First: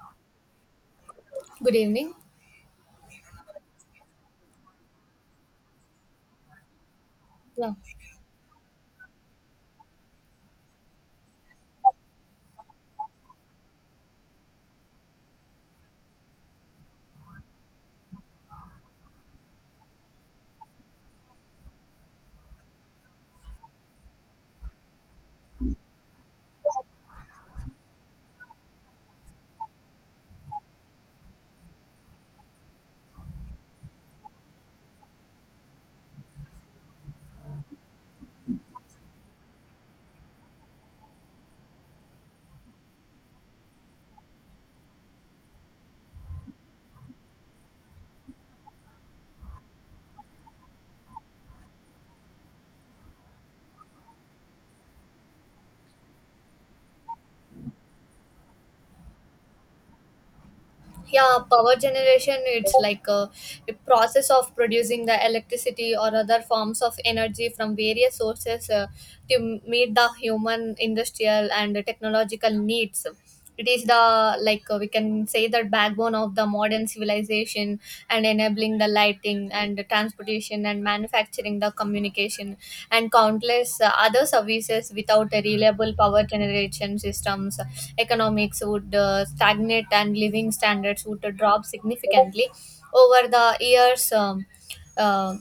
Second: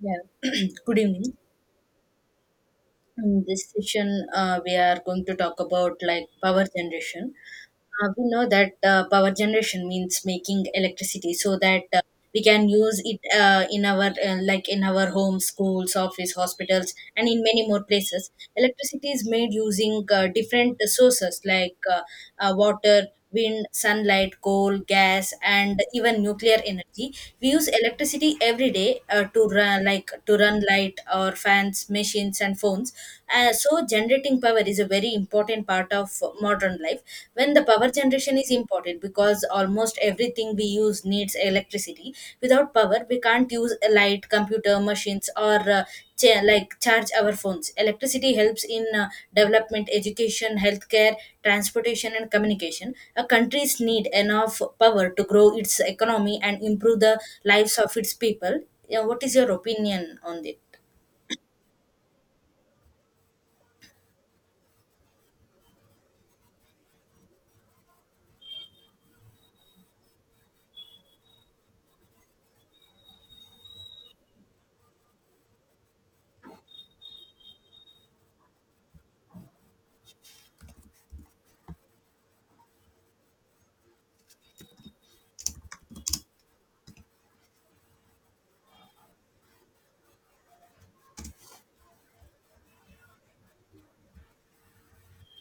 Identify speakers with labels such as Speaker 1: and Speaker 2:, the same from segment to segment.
Speaker 1: Yeah. Good evening.
Speaker 2: Good evening.
Speaker 1: In this session, we are going to talk about like power generation.
Speaker 2: Yeah.
Speaker 1: We know that power generation means making electricity so that we can use it in our like in our homes, schools, office, hospitals, and in many more places. Electricity is made using different sources like water wind, sunlight, coal, gas, and even nuclear energy. We use electricity every day to run, like to run light or fans, machines, and phones. So generating power is a very important part of modern life. When the power generation is important because almost everything we use needs electricity. Without power we can't use a light, computer, machines, or charge our phones. Electricity helps in development, education, healthcare, transportation, and communication. A country's need enough power to grow its economy and improve the lives of its people. Yeah, what is your opinion on it?
Speaker 2: Yeah, power generation, it's like a process of producing the electricity or other forms of energy from various sources, to meet the human, industrial, and technological needs. It is the, we can say, the backbone of the modern civilization and enabling the lighting and the transportation and manufacturing, the communication, and countless other services. Without a reliable power generation systems, economics would stagnate and living standards would drop significantly. Over the years, uh,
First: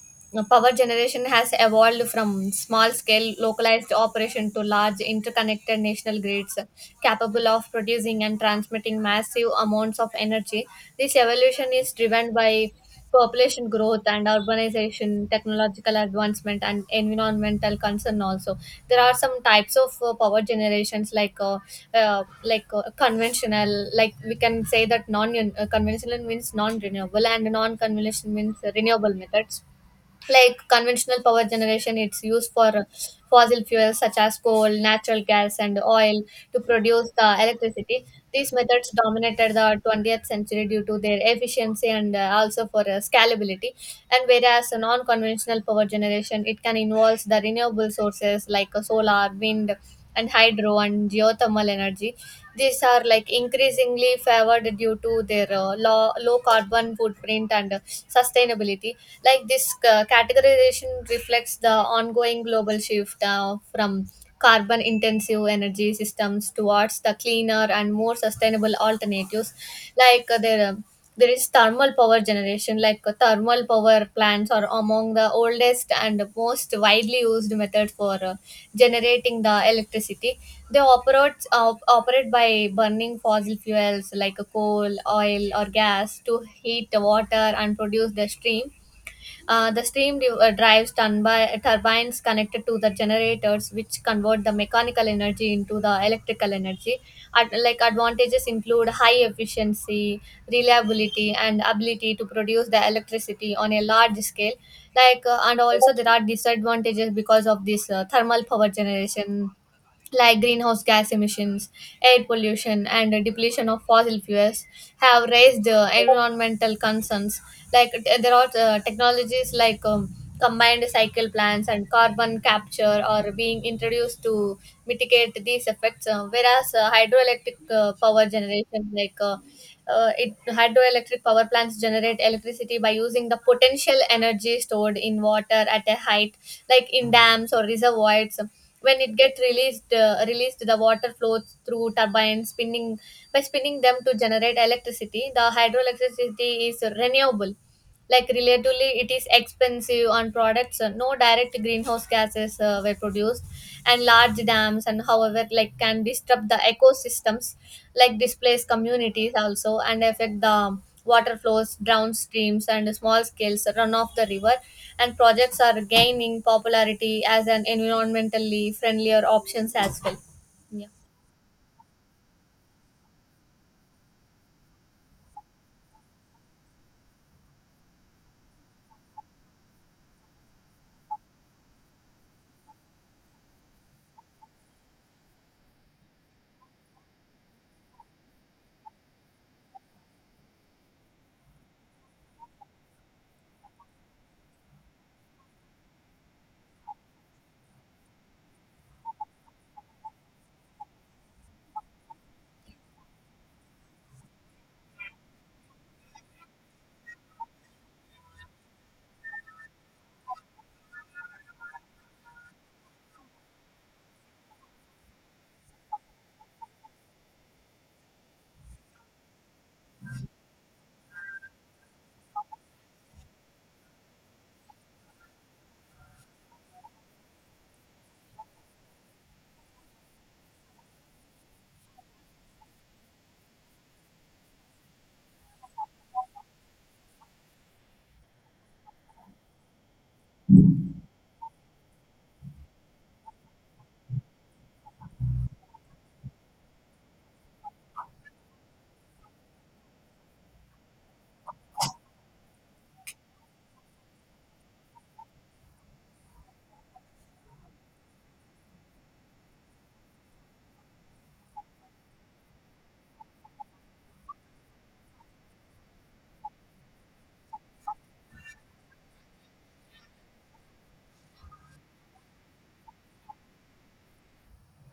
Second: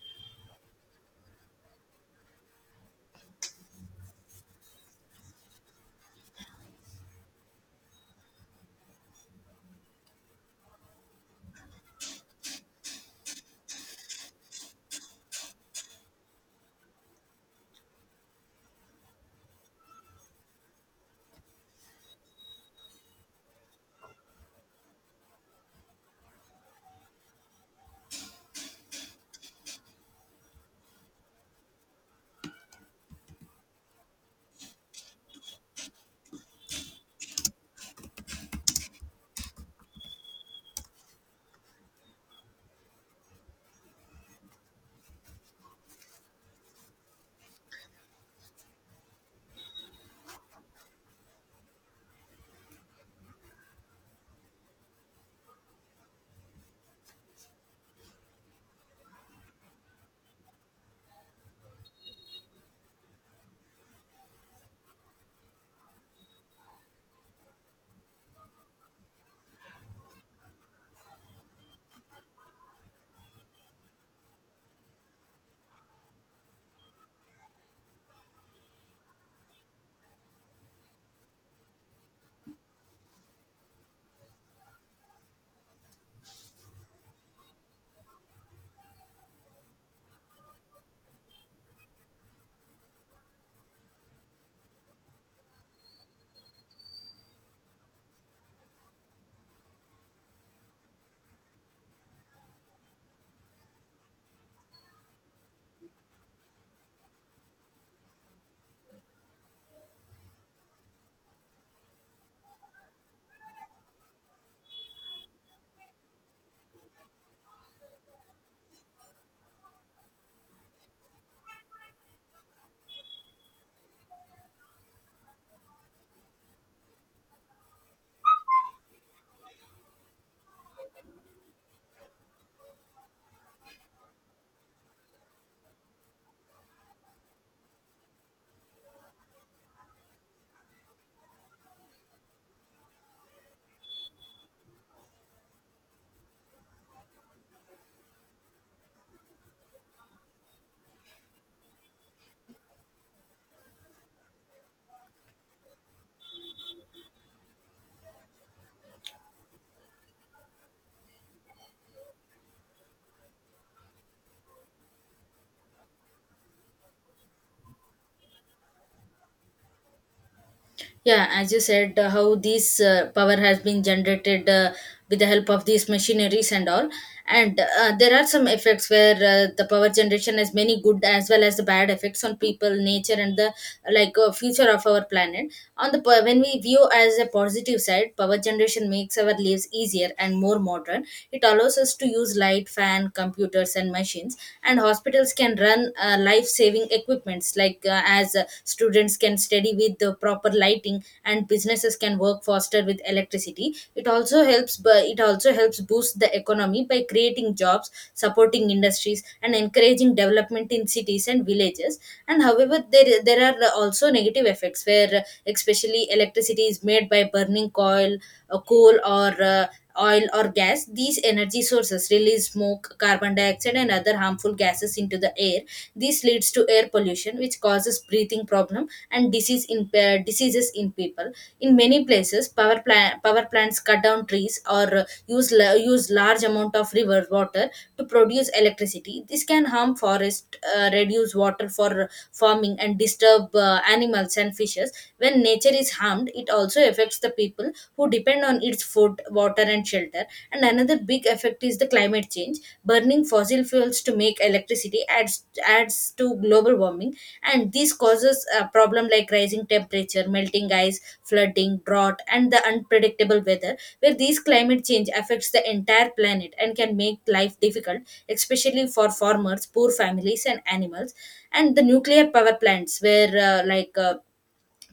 Speaker 2: power generation has evolved from small scale localized operation to large interconnected national grids capable of producing and transmitting massive amounts of energy. This evolution is driven by population growth and urbanization, technological advancement, and environmental concern. Also, there are some types of power generations like conventional. Like we can say that non conventional means non renewable, and non conventional means renewable methods. Like conventional power generation, it's used for fossil fuels such as coal, natural gas, and oil to produce the electricity. These methods dominated the 20th century due to their efficiency and, also, for scalability. And whereas a non-conventional power generation, it can involve the renewable sources like solar, wind, and hydro, and geothermal energy. These are like increasingly favored due to their low carbon footprint and sustainability. Like, this categorization reflects the ongoing global shift from carbon intensive energy systems towards the cleaner and more sustainable alternatives. Like their there is thermal power generation. Like thermal power plants are among the oldest and most widely used method for generating the electricity. They operate by burning fossil fuels like coal, oil, or gas to heat the water and produce the steam. The steam drives turbines connected to the generators, which convert the mechanical energy into the electrical energy. Advantages include high efficiency, reliability, and ability to produce the electricity on a large scale. Like, and also, there are disadvantages because of this thermal power generation, like greenhouse gas emissions, air pollution, and the depletion of fossil fuels have raised environmental concerns. Like there are technologies like combined cycle plants and carbon capture are being introduced to mitigate these effects. Whereas hydroelectric power generation, like it hydroelectric power plants generate electricity by using the potential energy stored in water at a height, like in dams or reservoirs. When it gets released, the water flows through turbines, spinning them to generate electricity. The hydroelectricity is renewable, like relatively. It is expensive on products. No direct greenhouse gases were produced, and large dams, and however, like, can disrupt the ecosystems, like displace communities also, and affect the water flows, drown streams, and small scales run off the river. And projects are gaining popularity as an environmentally friendlier options as well. Yeah.
Speaker 1: Yeah, as you said, how this power has been generated with the help of these machineries and all. And there are some effects where the power generation has many good as well as the bad effects on people, nature, and the future of our planet. When we view as a positive side, power generation makes our lives easier and more modern. It allows us to use light, fan, computers, and machines. And hospitals can run life-saving equipments, like as students can study with the proper lighting, and businesses can work faster with electricity. It also helps boost the economy by creating jobs, supporting industries, and encouraging development in cities and villages. And however, there are also negative effects where, especially, electricity is made by burning coal or oil or gas. These energy sources release smoke, carbon dioxide, and other harmful gases into the air. This leads to air pollution which causes breathing problem and diseases in people. In many places, power plants cut down trees or use large amount of river water to produce electricity. This can harm forest, reduce water for farming, and disturb animals and fishes. When nature is harmed, it also affects the people who depend on its food, water, and shelter. And another big effect is the climate change. Burning fossil fuels to make electricity adds to global warming, and this causes a problem like rising temperature, melting ice, flooding, drought, and the unpredictable weather, where these climate change affects the entire planet and can make life difficult, especially for farmers, poor families, and animals. And the nuclear power plants, where like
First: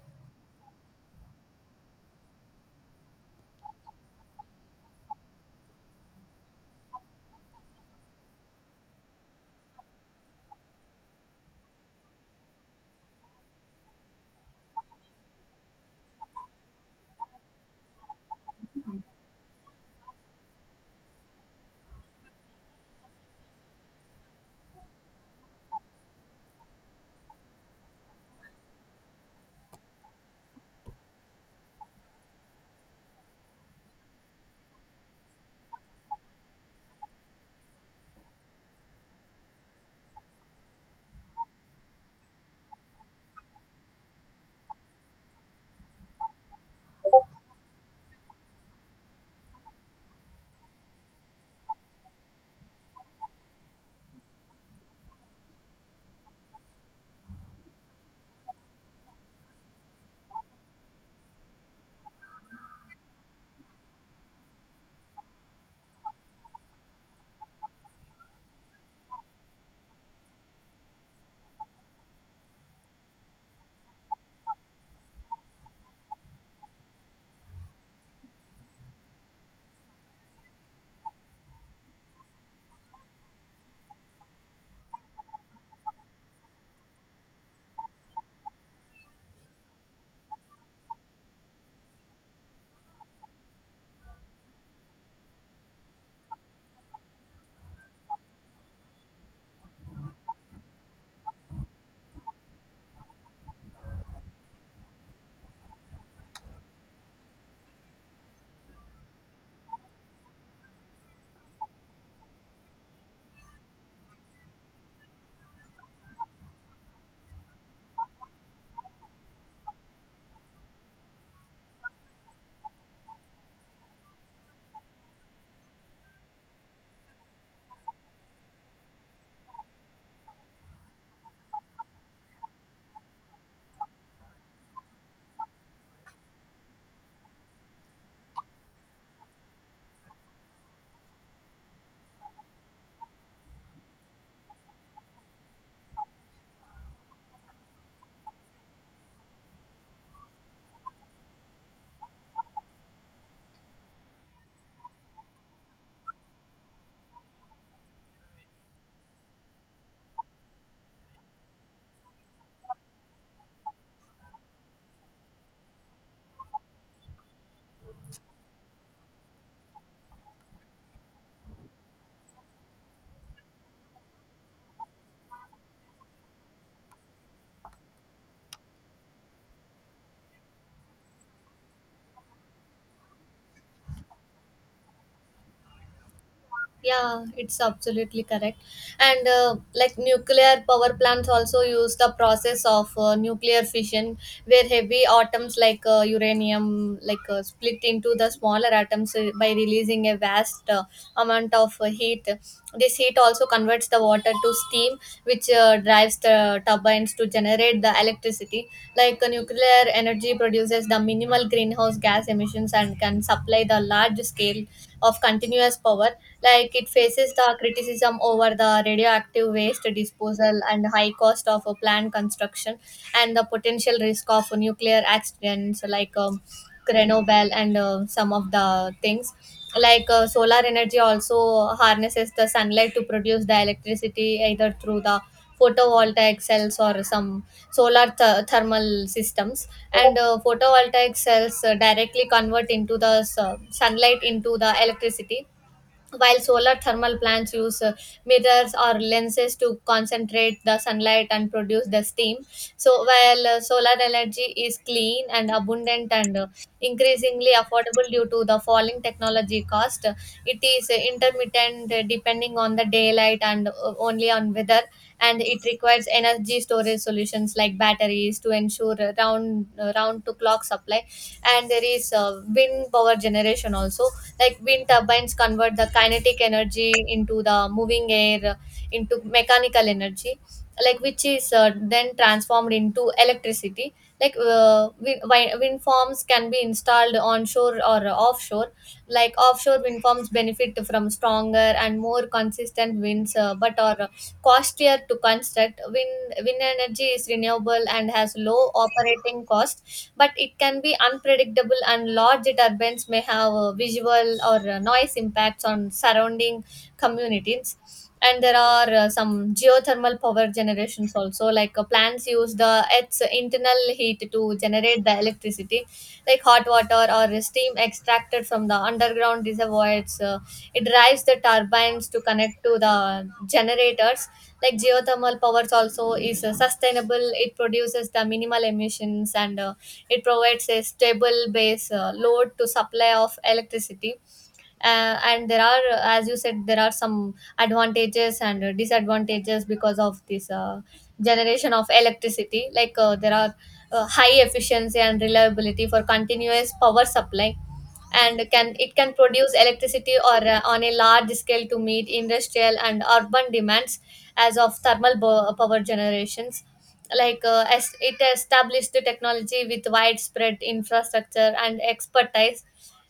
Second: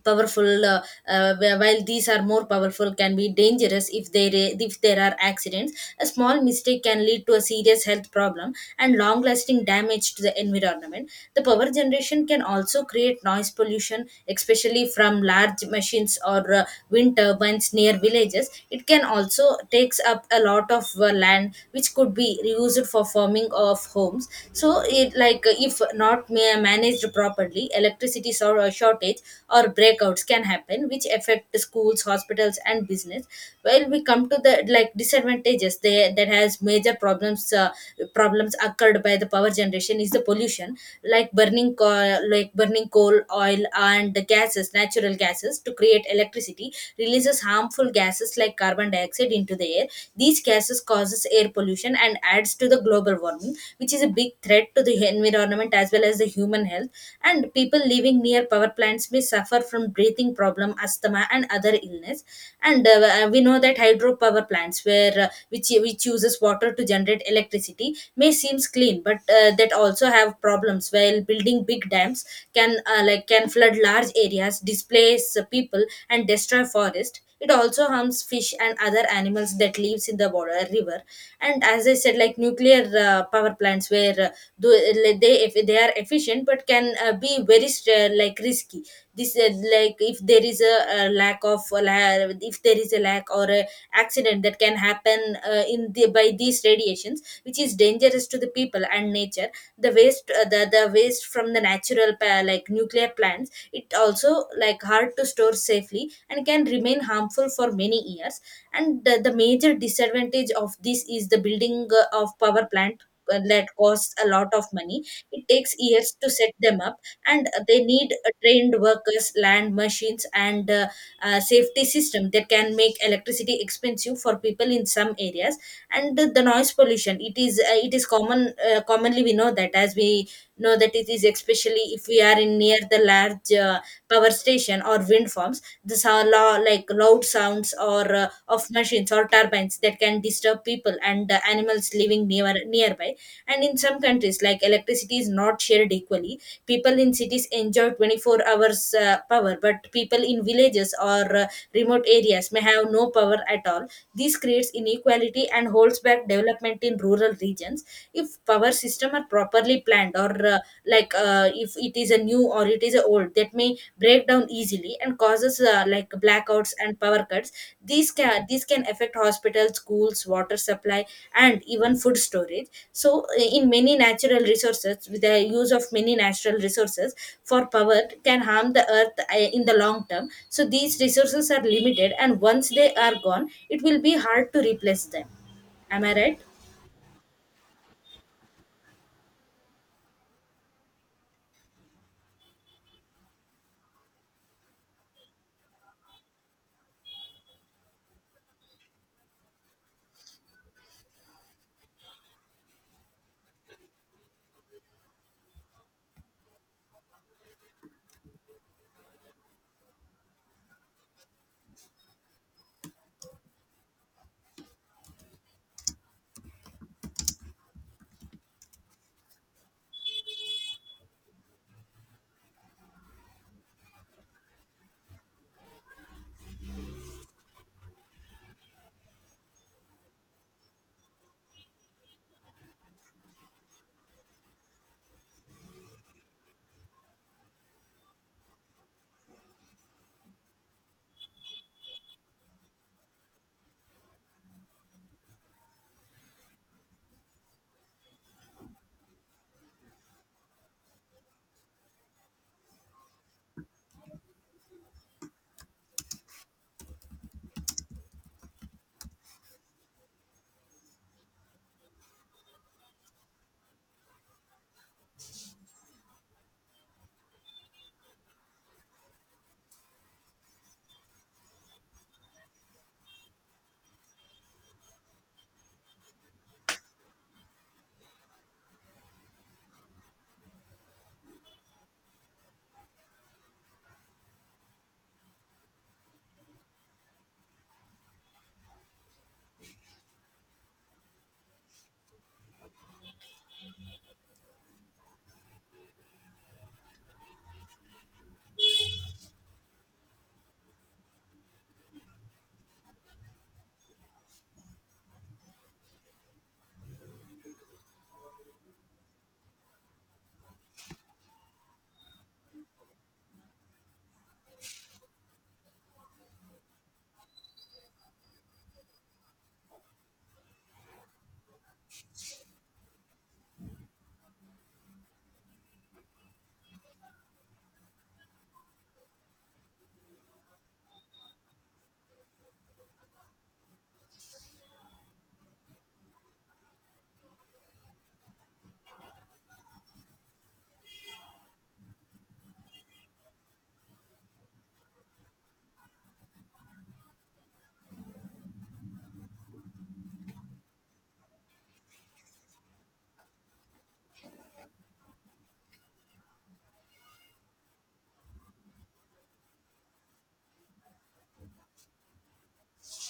Speaker 1: powerful while these are more powerful, can be dangerous. If there are accidents, a small mistake can lead to a serious health problem and long lasting damage to the environment. The power generation can also create noise pollution, especially from large machines or wind turbines near villages. It can also takes up a lot of land which could be reused for farming, warming of homes. So it like If not managed properly, shortage or breakouts can happen, which affect the schools, hospitals, and business. Well, we come to the like disadvantages. There that has major problems Problems occurred by the power generation is the pollution. Like burning coal, oil, and the gases, natural gases, to create electricity releases harmful gases like carbon dioxide into the air. These gases causes air pollution and adds to the global warming, which is a big threat to the environment as well as the human health. And people living near power plants may suffer from breathing problem, asthma, and other illness. And we know that hydropower plants, where which uses water to generate electricity, may seems clean, but that also have problems. While building big dams can can flood large areas, displace people, and destroy forest. It also harms fish and other animals that lives in the water river. And as I said, like nuclear power plants, they, if they are efficient, but can be very str- like risky. This like If there is a, if there is a lack or a accident that can happen in the by these radiations, which is dangerous to the people and nature. The waste from the natural pa- like nuclear plants, it also like hard to store safely and can remain harmful for many years. And the major disadvantage of this is the building of power plant that costs a lot of money. It takes years to set them up, and they need trained workers, land, machines, and safety system that can make electricity expensive for people in some areas. And the noise pollution, it is commonly we know that as we know that it is especially if we are in near the large power station or wind farms. This are lo- like Loud sounds or of machines or turbines that can disturb people and animals living nearby. And in some countries, like electricity is not shared equally. People in cities enjoy 24 hours power, but people in villages or remote areas may have no power at all. This creates inequality and holds back development in rural regions. If power system are properly planned or if it is a new or it is a old, that may break down easily and causes blackouts and power cuts. These can affect hospitals, schools, water supply, and even food storage. So uh, in many natural resources with the use of many natural resources for power can harm the earth in the long term. So these resources are limited, and once they are gone it will be hard to replace them. Am I right?
Speaker 2: Yeah, it's absolutely correct. And like, nuclear power plants also use the process of nuclear fission, where heavy atoms like uranium, like, split into the smaller atoms, by releasing a vast amount of heat. This heat also converts the water to steam, which drives the turbines to generate the electricity. Like, nuclear energy produces the minimal greenhouse gas emissions and can supply the large scale of continuous power. Like, it faces the criticism over the radioactive waste disposal and high cost of a plant construction and the potential risk of nuclear accidents like, Grenoble and some of the things. Like solar energy also harnesses the sunlight to produce the electricity either through the photovoltaic cells or some solar thermal systems. And photovoltaic cells directly convert into the sunlight into the electricity, while solar thermal plants use mirrors or lenses to concentrate the sunlight and produce the steam. So, while solar energy is clean and abundant and increasingly affordable due to the falling technology cost, it is intermittent, depending on the daylight and only on weather, and it requires energy storage solutions like batteries to ensure round to clock supply. And there is wind power generation also. Like, wind turbines convert the kinetic energy into the moving air, into mechanical energy, like, which is then transformed into electricity. Like wind farms can be installed onshore or offshore. Like, offshore wind farms benefit from stronger and more consistent winds, but are costlier to construct. Wind energy is renewable and has low operating cost, but it can be unpredictable, and large turbines may have visual or noise impacts on surrounding communities. And there are some geothermal power generations also. Like, plants use the its internal heat to generate the electricity, like hot water or steam extracted from the underground reservoirs. It drives the turbines to connect to the generators. Like, geothermal powers also is sustainable. It produces the minimal emissions and it provides a stable base load to supply of electricity. And there are, as you said, there are some advantages and disadvantages because of this generation of electricity. Like, there are high efficiency and reliability for continuous power supply, and can it can produce electricity, or, on a large scale to meet industrial and urban demands, as of thermal power generations. Like, as it established the technology with widespread infrastructure and expertise.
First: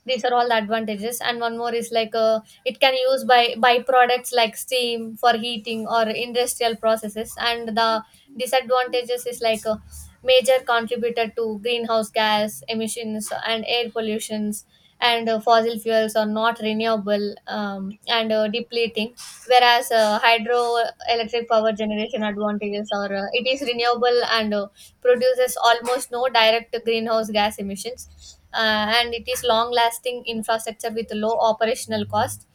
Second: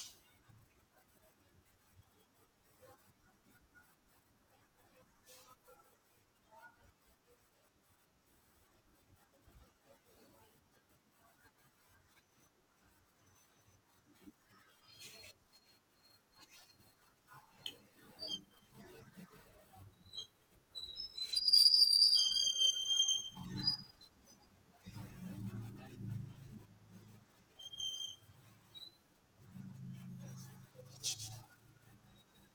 Speaker 2: These are all the advantages. And one more is, like, it can use by byproducts like steam for heating or industrial processes. And the disadvantages is, like, major contributor to greenhouse gas emissions and air pollutions. And fossil fuels are not renewable, and depleting. Whereas hydroelectric power generation advantages are, it is renewable and produces almost no direct greenhouse gas emissions, and it is long lasting infrastructure with low operational cost.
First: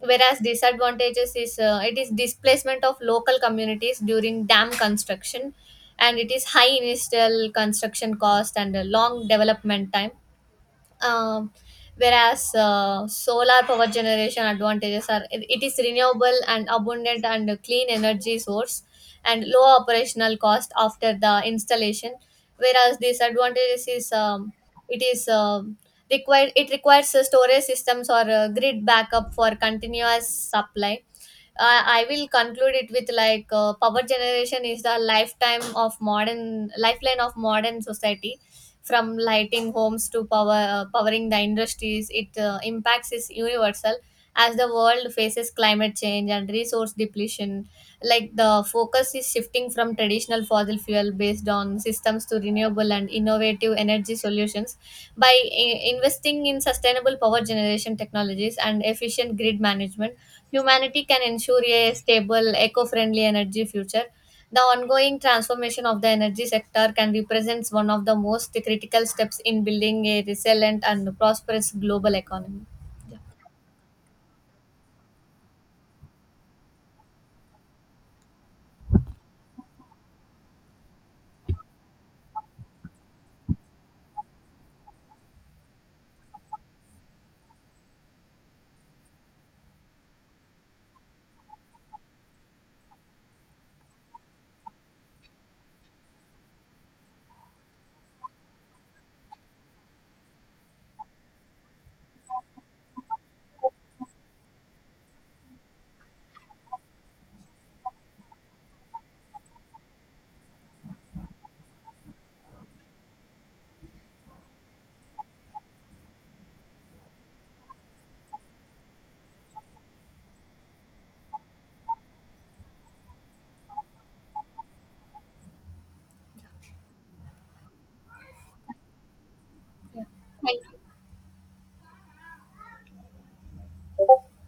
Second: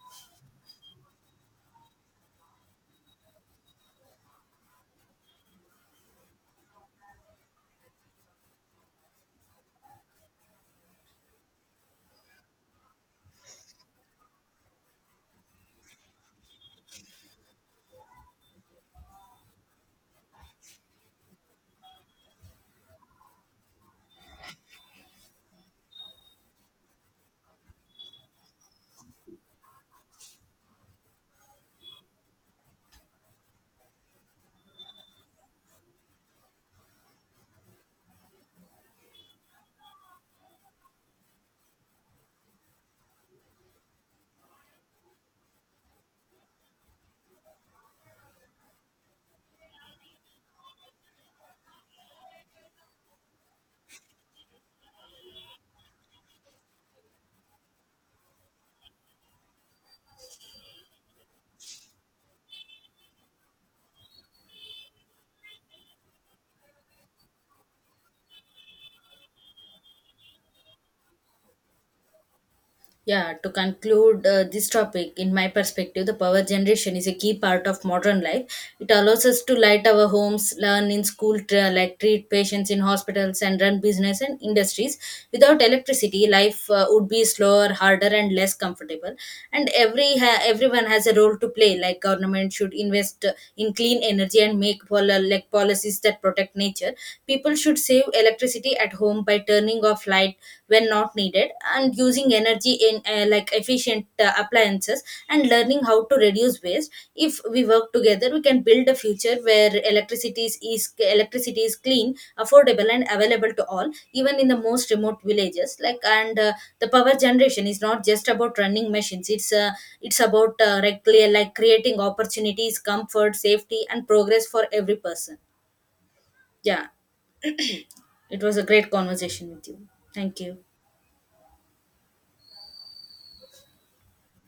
Speaker 2: Whereas disadvantages is, it is displacement of local communities during dam construction, and it is high initial construction cost and a long development time. um, Whereas solar power generation advantages are, it is renewable and abundant and a clean energy source, and low operational cost after the installation. Whereas disadvantages is, it is required, it requires storage systems or grid backup for continuous supply. I will conclude it with, like, power generation is the lifetime of modern lifeline of modern society. From lighting homes to powering the industries, it impacts is universal. As the world faces climate change and resource depletion, like, the focus is shifting from traditional fossil fuel based on systems to renewable and innovative energy solutions. By investing in sustainable power generation technologies and efficient grid management, humanity can ensure a stable, eco friendly energy future. The ongoing transformation of the energy sector can represent one of the most critical steps in building a resilient and prosperous global economy. Yeah.
Speaker 1: Yeah, to conclude this topic, in my perspective, the power generation is a key part of modern life. It allows us to light our homes, learn in school, treat patients in hospitals, and run business and industries. Without electricity, life would be slower, harder, and less comfortable. And everyone has a role to play. Like government should invest in clean energy and make policies that protect nature. People should save electricity at home by turning off light when not needed and using energy in like efficient appliances and learning how to reduce waste. If we work together we can build a future where electricity is clean, affordable, and available to all, even in the most remote villages. Like and The power generation is not just about running machines. It's about creating opportunities, comfort, safety, and progress for every person. Yeah, it was a great conversation with you. Thank
Speaker 2: Thank
Speaker 1: you.
Speaker 2: you.